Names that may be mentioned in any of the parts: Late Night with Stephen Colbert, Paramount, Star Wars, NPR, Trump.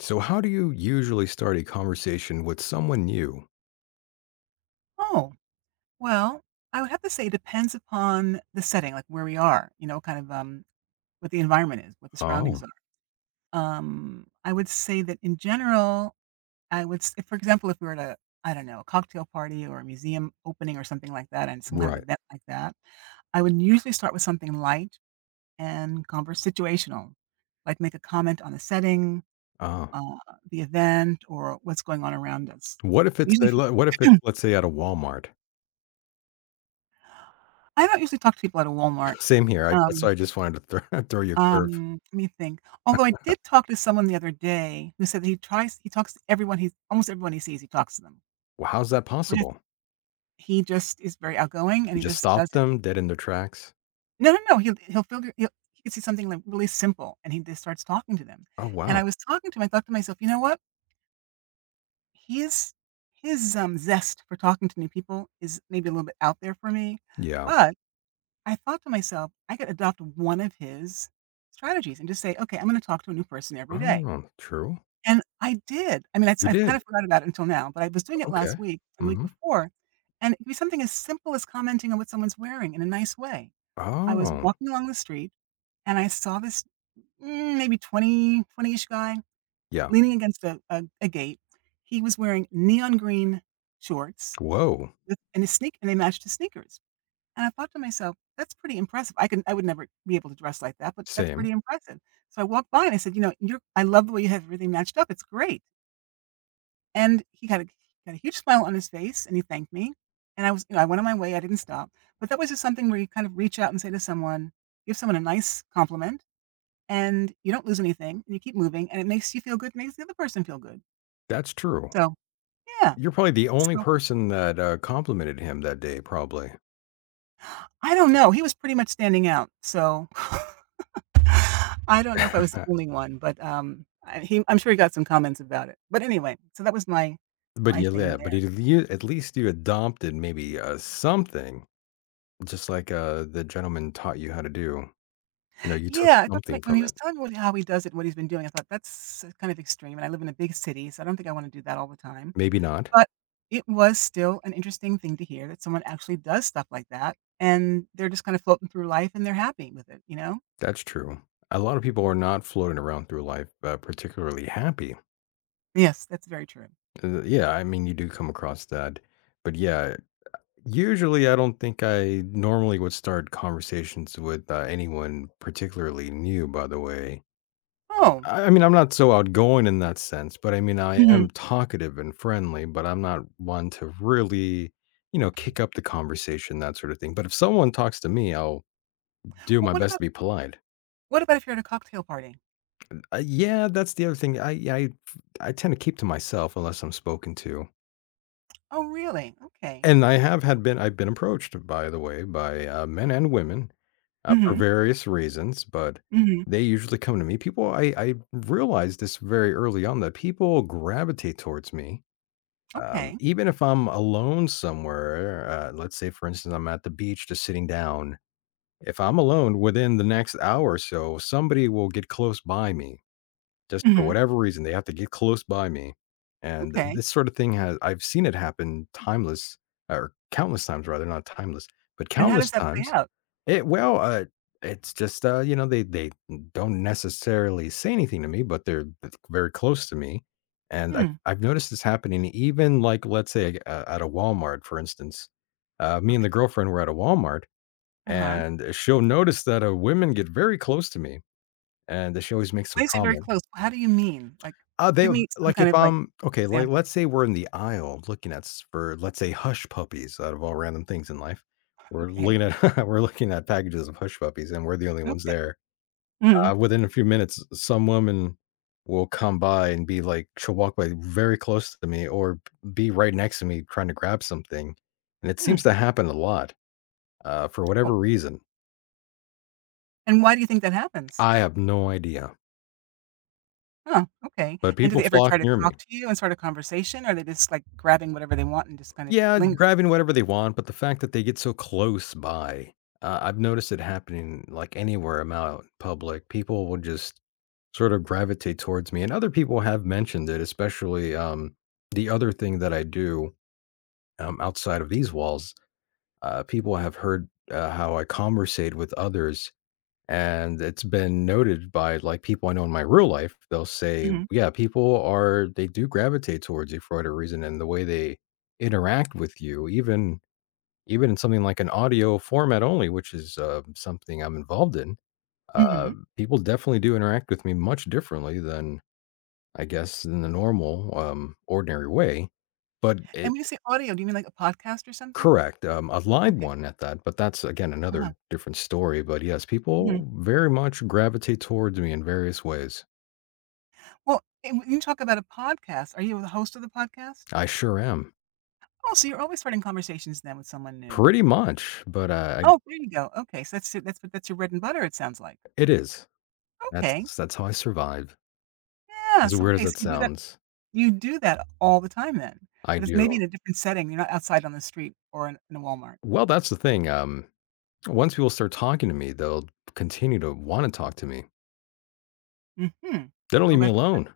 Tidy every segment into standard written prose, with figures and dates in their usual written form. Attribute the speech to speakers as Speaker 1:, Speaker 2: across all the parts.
Speaker 1: So, how do you usually start a conversation with someone new?
Speaker 2: Oh, well, I would have to say it depends upon the setting, like where we are, you know, what the environment is, what the surroundings
Speaker 1: Oh,
Speaker 2: are. I would say that in general, if, for example, if we were at a, I don't know, a cocktail party or a museum opening or something like that, and some kind of
Speaker 1: right.
Speaker 2: event like that, I would usually start with something light and converse situational, like make a comment on the setting,
Speaker 1: Ah,
Speaker 2: uh, the event, or what's going on around us.
Speaker 1: what if it's
Speaker 2: Usually, if you-
Speaker 1: what if it's, let's say, at a Walmart?
Speaker 2: I don't usually talk to people at a Walmart.
Speaker 1: Same here. That's
Speaker 2: Um,
Speaker 1: why I just wanted to throw, throw you a curve.
Speaker 2: Let me think. Although I did talk to someone the other day who said that he talks to everyone he's almost everyone he sees, he talks to them.
Speaker 1: Well, how's that
Speaker 2: But if
Speaker 1: possible?
Speaker 2: he just is very outgoing and
Speaker 1: You
Speaker 2: he
Speaker 1: just
Speaker 2: just
Speaker 1: stopped
Speaker 2: does it.
Speaker 1: them dead in their tracks.
Speaker 2: No, no, no, he'll he'll figure he'll he could see something like really simple and he just starts talking to them.
Speaker 1: Oh
Speaker 2: And
Speaker 1: wow.
Speaker 2: I was talking to him, I thought to myself, you know what? His his zest for talking to new people is maybe a little bit out there for me.
Speaker 1: Yeah.
Speaker 2: But I thought to myself, I could adopt one of his strategies and just say, okay, I'm gonna talk to a new person every day.
Speaker 1: Oh, true.
Speaker 2: And I did. I mean, it's
Speaker 1: You
Speaker 2: I've kind
Speaker 1: did.
Speaker 2: of forgot about it until now, but I was doing it last
Speaker 1: Okay.
Speaker 2: week and the week
Speaker 1: Mm-hmm.
Speaker 2: before, and it could be something as simple as commenting on what someone's wearing in a nice way. I was
Speaker 1: Oh,
Speaker 2: walking along the street and I saw this, maybe 20, 20-ish guy
Speaker 1: yeah.
Speaker 2: leaning against a gate. He was wearing neon green shorts
Speaker 1: Whoa.
Speaker 2: with and his sneak and they matched his sneakers. And I thought to myself, "That's pretty impressive. I would never be able to dress like that, but that's
Speaker 1: Same.
Speaker 2: pretty impressive." So I walked by and I said, "You know, you're I love the way you have everything matched up. It's great." And he got a huge smile on his face, and he thanked me, and I was you know, I went on my way, I didn't stop. But that was just something where you kind of reach out and say to someone give someone a nice compliment, and you don't lose anything, and you keep moving, and it makes you feel good, makes the other person feel good.
Speaker 1: That's true.
Speaker 2: So, yeah.
Speaker 1: You're probably the only
Speaker 2: So,
Speaker 1: person that complimented him that day, probably.
Speaker 2: I don't know, he was pretty much standing out, so I don't know if I was the only one, but, I'm sure he got some comments about it. But anyway, so that was
Speaker 1: But
Speaker 2: my
Speaker 1: yeah,
Speaker 2: thing.
Speaker 1: yeah, but at lea at least you adopted maybe, something, just like, the gentleman taught you how to do. You know, you took
Speaker 2: Yeah, I thought to my
Speaker 1: something
Speaker 2: when he
Speaker 1: from
Speaker 2: was
Speaker 1: it.
Speaker 2: telling me what how he does it and what he's been doing, I thought, "That's kind of extreme, and I live in a big city, so I don't think I wanna do that all the time."
Speaker 1: Maybe not.
Speaker 2: But it was still an interesting thing to hear that someone actually does stuff like that, and they're just kinda floating through life, and they're happy with it, you know?
Speaker 1: That's true. A lot of people are not floating around through life, particularly happy.
Speaker 2: Yes, that's very true.
Speaker 1: Yeah, I mean, you do come across that. But yeah, usually I don't think I normally would start conversations with, anyone particularly new, by the way.
Speaker 2: Oh,
Speaker 1: I mean, I'm not so outgoing in that sense, but I mean, I
Speaker 2: mhm.
Speaker 1: am talkative and friendly, but I'm not one to really, you know, kick up the conversation, that sort of thing. But if someone talks to me, I'll do
Speaker 2: Well,
Speaker 1: my best to be polite.
Speaker 2: what about if you're at a cocktail party?
Speaker 1: Yeah, that's the other thing. I yeah, I tend to keep to myself unless I'm spoken to.
Speaker 2: Oh, really? Okay.
Speaker 1: And I've been approached, by the way, by men and women, for
Speaker 2: Mhm,
Speaker 1: various reasons, but
Speaker 2: mhm,
Speaker 1: they usually come to me. People, I realized this very early on that people gravitate towards me.
Speaker 2: okay,
Speaker 1: Even if I'm alone somewhere, let's say, for instance, I'm at the beach just sitting down. If I'm alone within the next hour or so, somebody will get close by me, just for
Speaker 2: mhm,
Speaker 1: whatever reason, they have to get close by me, and
Speaker 2: okay.
Speaker 1: this sort of thing has I've seen it happen timeless, or countless times rather, not timeless, but
Speaker 2: And how
Speaker 1: countless
Speaker 2: does that play
Speaker 1: times.
Speaker 2: out?
Speaker 1: It well, uh, it's just, you know, they don't necessarily say anything to me, but they're very close to me, and I've
Speaker 2: Hmm,
Speaker 1: I've noticed this happening, even, like, let's say, at a Walmart, for instance. Me and the
Speaker 2: okay,
Speaker 1: girlfriend were at a Walmart,
Speaker 2: uh-huh.
Speaker 1: and she'll notice that, women get very close to me, and she always makes
Speaker 2: When
Speaker 1: some
Speaker 2: you say very
Speaker 1: comment.
Speaker 2: close, how do you mean? Like,
Speaker 1: They
Speaker 2: give me some
Speaker 1: Like,
Speaker 2: kind
Speaker 1: if
Speaker 2: of, like,
Speaker 1: I'm okay, like,
Speaker 2: example.
Speaker 1: let's say we're in the aisle looking at s for, let's say, hush puppies, out of all random things in life. We're
Speaker 2: Okay,
Speaker 1: looking at we're looking at packages of hush puppies, and we're the only ones
Speaker 2: okay.
Speaker 1: there.
Speaker 2: Mhm.
Speaker 1: Within a few minutes, some woman will come by and be like she'll walk by very close to me, or be right next to me trying to grab something, and it
Speaker 2: Mm,
Speaker 1: seems to happen a lot, for
Speaker 2: oh,
Speaker 1: whatever reason.
Speaker 2: and why do you think that happens?
Speaker 1: I have no idea,
Speaker 2: Huh, okay,
Speaker 1: but
Speaker 2: and do
Speaker 1: people
Speaker 2: they ever
Speaker 1: flock
Speaker 2: try to
Speaker 1: near me.
Speaker 2: talk to you and start a conversation, or are they just, like, grabbing whatever they want and just kind of
Speaker 1: Yeah,
Speaker 2: linger?
Speaker 1: grabbing whatever they want, but the fact that they get so close by, I've noticed it happening, like, anywhere I'm out public. People will just sort of gravitate towards me, and other people have mentioned it. Especially, the other thing that I do, outside of these walls, people have heard, how I conversate with others, and it's been noted by, like, people I know in my real life. They'll say,
Speaker 2: Mhm,
Speaker 1: "Yeah, people are they do gravitate towards you for whatever reason, and the way they." Interact with you even, even in something like an audio format only, which is, something I'm involved in, uh,
Speaker 2: mhm,
Speaker 1: people definitely do interact with me much differently than, I guess, in the normal, ordinary way. But
Speaker 2: and
Speaker 1: it
Speaker 2: when you say audio, do you mean like a podcast or something?
Speaker 1: Correct, a live
Speaker 2: Okay,
Speaker 1: one at that, but that's, again,
Speaker 2: uh-huh,
Speaker 1: another different story. But, yes,
Speaker 2: mhm.
Speaker 1: people very much gravitate towards me in various ways.
Speaker 2: Well, and when you talk about a podcast, are you the host of the podcast?
Speaker 1: I sure am.
Speaker 2: Oh, so you're always starting conversations then with someone new.
Speaker 1: Pretty much, but,
Speaker 2: Oh,
Speaker 1: I
Speaker 2: there you go. Okay, so that's your that's your bread and butter, it sounds like.
Speaker 1: it is. That's
Speaker 2: Okay.
Speaker 1: that's how I survive. As
Speaker 2: Yes,
Speaker 1: weird as
Speaker 2: okay, so
Speaker 1: that sounds.
Speaker 2: you do that all the time then,
Speaker 1: I
Speaker 2: but it's maybe
Speaker 1: do.
Speaker 2: in a different setting, you're not outside on the street or in a Walmart.
Speaker 1: Well, that's the thing, once people start talking to me, they'll continue to wanna talk to me.
Speaker 2: Mhm.
Speaker 1: They don't
Speaker 2: Well,
Speaker 1: leave me
Speaker 2: that's
Speaker 1: alone.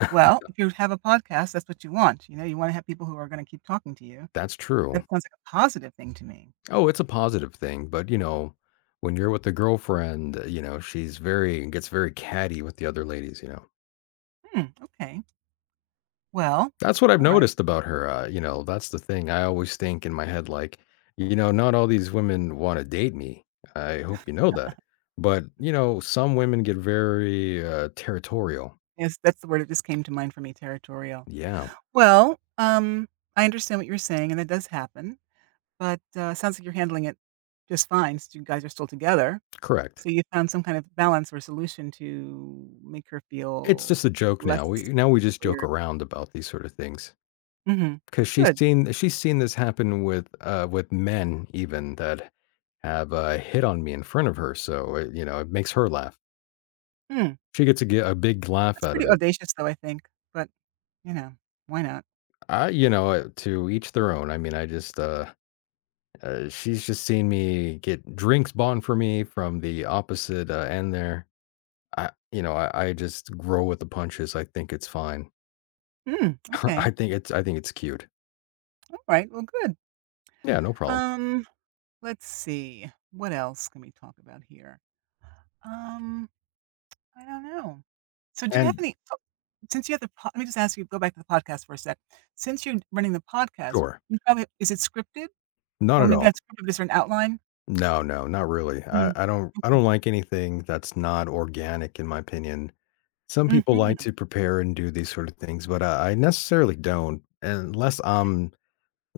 Speaker 2: well, if you have a podcast, that's what you want, you know, you wanna have people who are gonna keep talking to you.
Speaker 1: That's true.
Speaker 2: That sounds like a positive thing to me.
Speaker 1: Oh, it's a positive thing, but, you know, when you're with a girlfriend, you know, she's very gets very catty with the other ladies, you know?
Speaker 2: Hmm, okay. Well,
Speaker 1: That's what I've
Speaker 2: alright.
Speaker 1: noticed about her, you know, that's the thing. I always think in my head, like, you know, not all these women wanna date me. I hope you know that. But, you know, some women get very, territorial.
Speaker 2: Yes, that's the word that just came to mind for me, territorial.
Speaker 1: Yeah,
Speaker 2: Well, I understand what you're saying, and it does happen, but, sounds like you're handling it just fine since you guys are still together.
Speaker 1: correct.
Speaker 2: So you found some kind of balance or solution to make her
Speaker 1: It's just
Speaker 2: feel
Speaker 1: a joke now.
Speaker 2: less
Speaker 1: We just joke
Speaker 2: weird.
Speaker 1: around about these sort of things
Speaker 2: Mhm.
Speaker 1: because she's
Speaker 2: Good.
Speaker 1: seen she's seen this happen with men even that have, hit on me in front of her, so it you know, it makes her laugh.
Speaker 2: Mm.
Speaker 1: She gets a big laugh
Speaker 2: That's
Speaker 1: out of
Speaker 2: pretty
Speaker 1: it.
Speaker 2: audacious though, I think, but, you know, why not?
Speaker 1: To each their own. I mean, I just, she's just seen me get drinks bought for me from the opposite, end there. I you know, I just grow with the punches. I think it's fine.
Speaker 2: Mm, okay.
Speaker 1: I think it's cute.
Speaker 2: Alright, well, good.
Speaker 1: Yeah, no problem.
Speaker 2: Um, let's see. What else can we talk about here? Um, I don't know. So do you have
Speaker 1: And
Speaker 2: any oh, since you have the po let me just ask you go back to the podcast for a sec. Since you're running the podcast,
Speaker 1: sure.
Speaker 2: you probably is it scripted? Or
Speaker 1: Not at
Speaker 2: maybe
Speaker 1: all.
Speaker 2: not scripted, is there an outline?
Speaker 1: No, no, not really.
Speaker 2: Mm,
Speaker 1: I don't, I
Speaker 2: okay.
Speaker 1: don't like anything that's not organic in my opinion. Some people like
Speaker 2: Mhm.
Speaker 1: to prepare and do these sort of things, but I necessarily don't, unless I'm,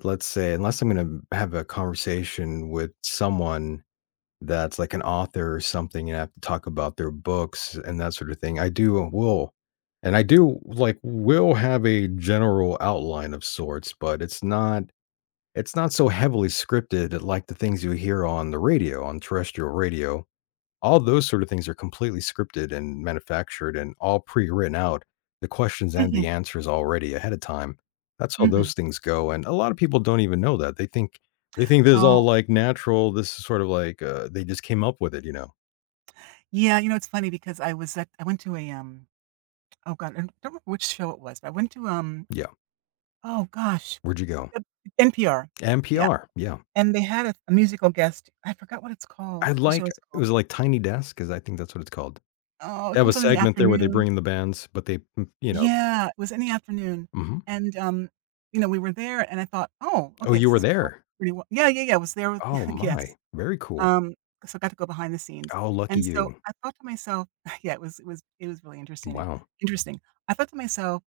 Speaker 1: let's say, unless I'm gonna have a conversation with someone that's like an author or something, and I have to talk about their books and that sort of thing. I do will And I do will have a general outline of sorts, but it's not, it's not so heavily scripted like the things you hear on the radio, on terrestrial radio. All those sort of things are completely scripted and manufactured and all pre-written out, the questions and the
Speaker 2: Mhm,
Speaker 1: answers already ahead of time. That's how
Speaker 2: mhm.
Speaker 1: those things go, and a lot of people don't even know that. They think this is
Speaker 2: Oh,
Speaker 1: all, like, natural, this is sort of like, they just came up with it, you know?
Speaker 2: yeah, you know, it's funny because I was at I went to a, oh god, I don't remember which show it was, but I went to,
Speaker 1: Yeah.
Speaker 2: oh gosh,
Speaker 1: Where'd you go?
Speaker 2: the NPR. Yeah,
Speaker 1: NPR, yeah.
Speaker 2: and they had a musical guest. I forgot what it's called,
Speaker 1: I
Speaker 2: the show
Speaker 1: like
Speaker 2: is
Speaker 1: It
Speaker 2: called.
Speaker 1: was like Tiny Desk, because I think that's what it's called.
Speaker 2: Oh, it
Speaker 1: They have a
Speaker 2: comes on in the
Speaker 1: segment there where they
Speaker 2: afternoon.
Speaker 1: bring in the bands, but they m you know.
Speaker 2: Yeah, it was in the afternoon,
Speaker 1: Mhm.
Speaker 2: and, you know, we were there, and I thought, "Oh,
Speaker 1: Oh,
Speaker 2: okay,
Speaker 1: you
Speaker 2: this
Speaker 1: were
Speaker 2: is going
Speaker 1: there?
Speaker 2: pretty well." Yeah, yeah, yeah, I was there with
Speaker 1: Oh
Speaker 2: yes.
Speaker 1: my, very cool.
Speaker 2: Um, so I got to go behind the scenes,
Speaker 1: Oh, lucky
Speaker 2: and so
Speaker 1: you.
Speaker 2: I thought to myself yeah, it was really
Speaker 1: Wow.
Speaker 2: interesting. I thought to myself,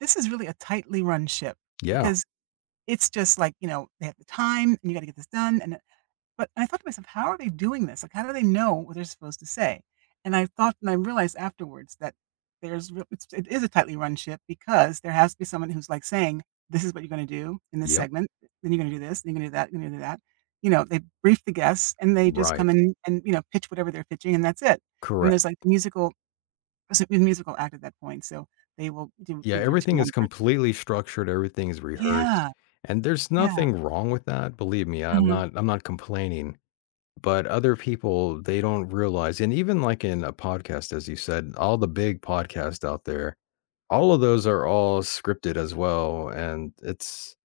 Speaker 2: "This is really a tightly run ship,"
Speaker 1: Yeah.
Speaker 2: because it's just like, you know, they have the time, and you gotta get this done, and but I thought to myself, "How are they doing this? Like, how do they know what they're supposed to say?" And I realized afterwards that there's real it's it is a tightly run ship because there has to be someone who's, like, saying, "This is what you're gonna do in this
Speaker 1: Yep.
Speaker 2: segment, then you're gonna do this, then you're gonna do that, you're gonna do that." You know, they brief the guests, and they just
Speaker 1: Right.
Speaker 2: come in and, you know, pitch whatever they're pitching, and that's it. And
Speaker 1: Correct.
Speaker 2: there's, like, musical it's a musical act at that point, so they will do,
Speaker 1: Yeah,
Speaker 2: you know, their two
Speaker 1: everything is
Speaker 2: numbers.
Speaker 1: completely structured, everything is rehearsed,
Speaker 2: Yeah,
Speaker 1: and there's
Speaker 2: yeah.
Speaker 1: nothing wrong with that, believe me,
Speaker 2: Mhm.
Speaker 1: I'm not complaining, but other people, they don't realize. And even like in a podcast, as you said, all the big podcasts out there, all of those are all scripted as well, and it's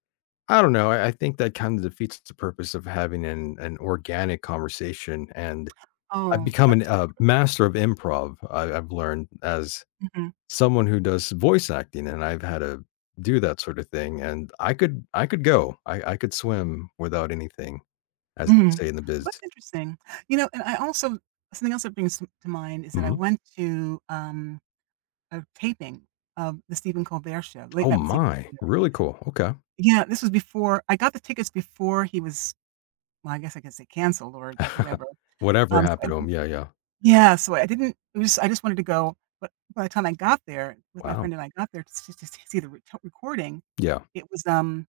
Speaker 1: I don't know, I think that kind of defeats the purpose of having an organic conversation. And I've
Speaker 2: Oh,
Speaker 1: become an,
Speaker 2: that's
Speaker 1: master of improv. I've learned as
Speaker 2: mhm.
Speaker 1: someone who does voice acting, and I've had to do that sort of thing. And I could go. I could swim without anything, as they
Speaker 2: Mhm.
Speaker 1: say in the biz.
Speaker 2: That's interesting. You know, and I also something else that brings to mind is that I
Speaker 1: Mhm.
Speaker 2: went to, a taping of the Stephen Colbert Show, Late
Speaker 1: Oh
Speaker 2: Night with Stephen
Speaker 1: my,
Speaker 2: Colbert.
Speaker 1: really cool. Okay.
Speaker 2: Yeah, this was before I got the tickets before he was well, I guess I could say canceled or whatever.
Speaker 1: Whatever happened
Speaker 2: So
Speaker 1: to
Speaker 2: I
Speaker 1: him? Yeah, yeah.
Speaker 2: Yeah, so I didn't it was I just wanted to go, but by the time I got there with my
Speaker 1: Wow.
Speaker 2: friend and I got there to s see the re recording,
Speaker 1: Yeah,
Speaker 2: it was,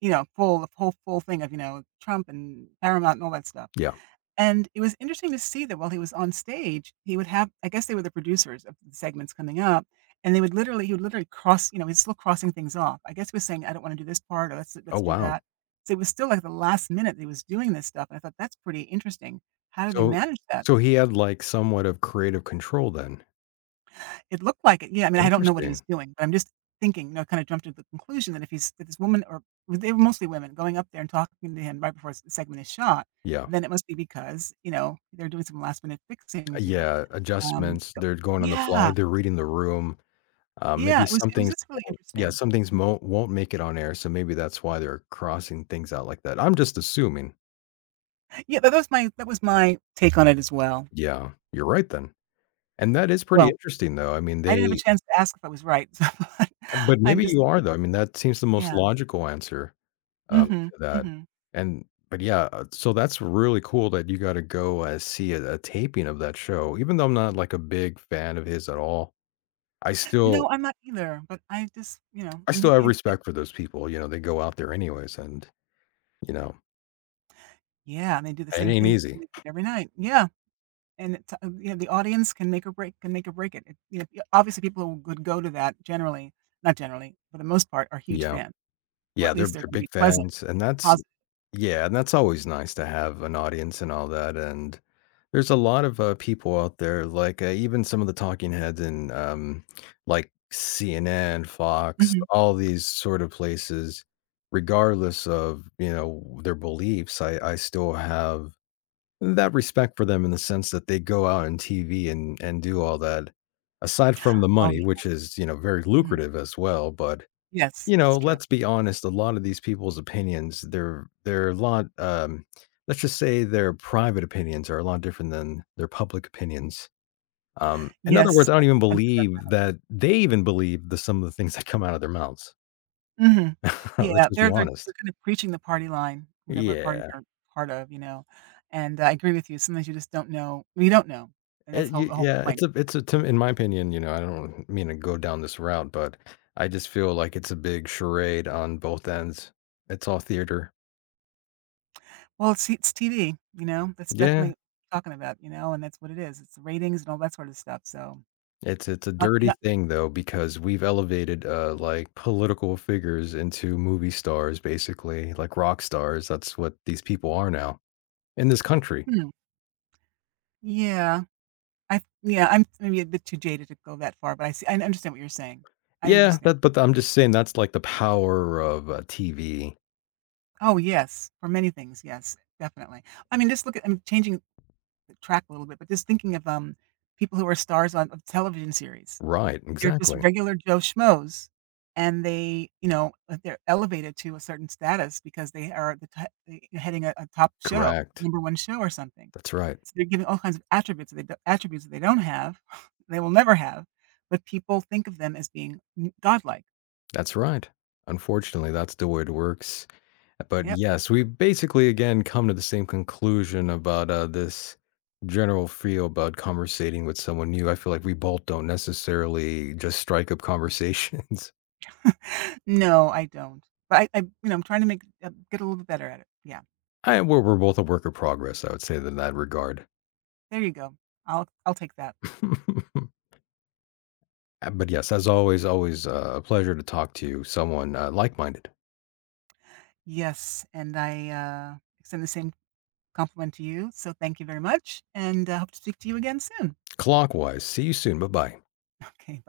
Speaker 2: you know, full the whole full thing of, you know, Trump and Paramount and all that stuff.
Speaker 1: yeah.
Speaker 2: And it was interesting to see that while he was on stage, he would have I guess they were the producers of the segments coming up, and they would literally he would literally cross you know, he's still crossing things off. I guess he was saying, "I don't wanna do this part," or
Speaker 1: Oh
Speaker 2: let's do
Speaker 1: wow.
Speaker 2: that." So it was still like the last minute that he was doing this stuff, and I thought, "That's pretty interesting. How do they
Speaker 1: So,
Speaker 2: manage that?"
Speaker 1: so he had like somewhat of creative control then.
Speaker 2: It looked like it. Yeah, I mean, I don't know what he was
Speaker 1: Interesting.
Speaker 2: doing, but I'm just thinking, you know, kinda jumped to the conclusion that if this woman or they were mostly women going up there and talking to him right before the segment is shot,
Speaker 1: Yeah,
Speaker 2: then it must be because, you know, they're doing some last minute fixing to it.
Speaker 1: yeah.
Speaker 2: Um,
Speaker 1: Adjustments.
Speaker 2: so
Speaker 1: They're going on the fly.
Speaker 2: yeah,
Speaker 1: They're reading the room.
Speaker 2: yeah,
Speaker 1: Maybe some
Speaker 2: it was
Speaker 1: things
Speaker 2: just really
Speaker 1: won't, yeah,
Speaker 2: interesting.
Speaker 1: some things won't make it on air, so maybe that's why they're crossing things out like that. I'm just assuming.
Speaker 2: Yeah, that was my take on it as well.
Speaker 1: Yeah, you're right then. And that is pretty
Speaker 2: Well,
Speaker 1: interesting, though. I mean,
Speaker 2: I didn't have a
Speaker 1: they
Speaker 2: chance to ask if I was right, so but
Speaker 1: But
Speaker 2: I'm
Speaker 1: maybe
Speaker 2: just
Speaker 1: you are,
Speaker 2: thinking
Speaker 1: though. I mean, that seems the most
Speaker 2: yeah.
Speaker 1: logical answer,
Speaker 2: Mhm,
Speaker 1: to that.
Speaker 2: mhm.
Speaker 1: And but Yeah, so that's really cool that you gotta go, see a taping of that show. Even though I'm not, like, a big fan of his at all, I still
Speaker 2: No, I'm not either, but I just, you know,
Speaker 1: I still have
Speaker 2: and
Speaker 1: respect for those people, you know, they go out there anyways, and, you know,
Speaker 2: yeah, and they do the
Speaker 1: it
Speaker 2: same
Speaker 1: ain't
Speaker 2: thing
Speaker 1: easy.
Speaker 2: every night. Yeah, and it's, you know, the audience can make or break it. You know, y obviously people who would go to that generally not generally, for the most part, are huge
Speaker 1: Yeah.
Speaker 2: fans, or at
Speaker 1: Yeah,
Speaker 2: least they're
Speaker 1: they're
Speaker 2: gonna be
Speaker 1: big
Speaker 2: pleasant,
Speaker 1: fans, and that's
Speaker 2: positive.
Speaker 1: yeah, and that's always nice to have an audience and all that, and there's a lot of, people out there, like, even some of the talking heads in, like, CNN, Fox,
Speaker 2: Mhm.
Speaker 1: all these sort of places, regardless of, you know, their beliefs, I still have that respect for them in the sense that they go out on TV and do all that, aside from the
Speaker 2: Oh,
Speaker 1: money,
Speaker 2: yeah.
Speaker 1: which is, you know, very
Speaker 2: Mhm.
Speaker 1: lucrative as well, but
Speaker 2: Yes,
Speaker 1: you know,
Speaker 2: that's true.
Speaker 1: let's be honest, a lot of these people's opinions, they're a lot, let's just say their private opinions are a lot different than their public opinions. In other words,
Speaker 2: Yes.
Speaker 1: I don't even believe that they even believe the some of the things that come out of their mouths.
Speaker 2: Mhm.
Speaker 1: Let's
Speaker 2: Yeah,
Speaker 1: just be
Speaker 2: they're
Speaker 1: honest.
Speaker 2: kind of preaching the party line, whatever party
Speaker 1: Yeah.
Speaker 2: they're part of, you know, and I agree with you, sometimes you just don't know well, you don't know, and that's
Speaker 1: It,
Speaker 2: whole
Speaker 1: y-
Speaker 2: the whole
Speaker 1: yeah,
Speaker 2: point.
Speaker 1: it's a to, In my opinion, you know, I don't mean to go down this route, but I just feel like it's a big charade on both ends. It's all theater.
Speaker 2: Well, it's TV, you know, that's
Speaker 1: Yeah.
Speaker 2: definitely talking about, you know, and that's what it is, it's ratings and all that sort of stuff, so
Speaker 1: It's a
Speaker 2: not
Speaker 1: dirty
Speaker 2: not
Speaker 1: thing though, because we've elevated, like, political figures into movie stars, basically, like rock stars, that's what these people are now in this country.
Speaker 2: hmm, yeah, I yeah, I'm maybe a bit too jaded to go that far, but I understand what you're saying. I
Speaker 1: Yeah,
Speaker 2: understand.
Speaker 1: that but I'm just saying that's like the power of, TV.
Speaker 2: Oh, yes, for many things, yes, definitely. I mean, just look at I mean, changing track a little bit, but just thinking of, people who are stars on of television series.
Speaker 1: Right,
Speaker 2: They're just
Speaker 1: exactly.
Speaker 2: regular Joe Schmoes, and they, you know, they're elevated to a certain status because they are the t they heading a top show,
Speaker 1: Correct.
Speaker 2: number one show or something.
Speaker 1: That's right.
Speaker 2: So they're giving all kinds of attributes that they don't have, they will never have, but people think of them as being n godlike.
Speaker 1: That's right. Unfortunately, that's the way it works. But
Speaker 2: Yep.
Speaker 1: yes, we basically again come to the same conclusion about, this general feel about conversating with someone new. I feel like we both don't necessarily just strike up conversations.
Speaker 2: No, I don't. But I you know, I'm trying to get a little bit better at it. Yeah.
Speaker 1: We're both a work of progress, I would say, in that regard.
Speaker 2: There you go. I'll take that.
Speaker 1: But yes, as always, always, a pleasure to talk to you, someone, like minded.
Speaker 2: Yes, and I, extend the same compliment to you, so thank you very much, and I hope to speak to you again soon.
Speaker 1: Clockwise, see you soon. Bye bye.
Speaker 2: Okay. Bye.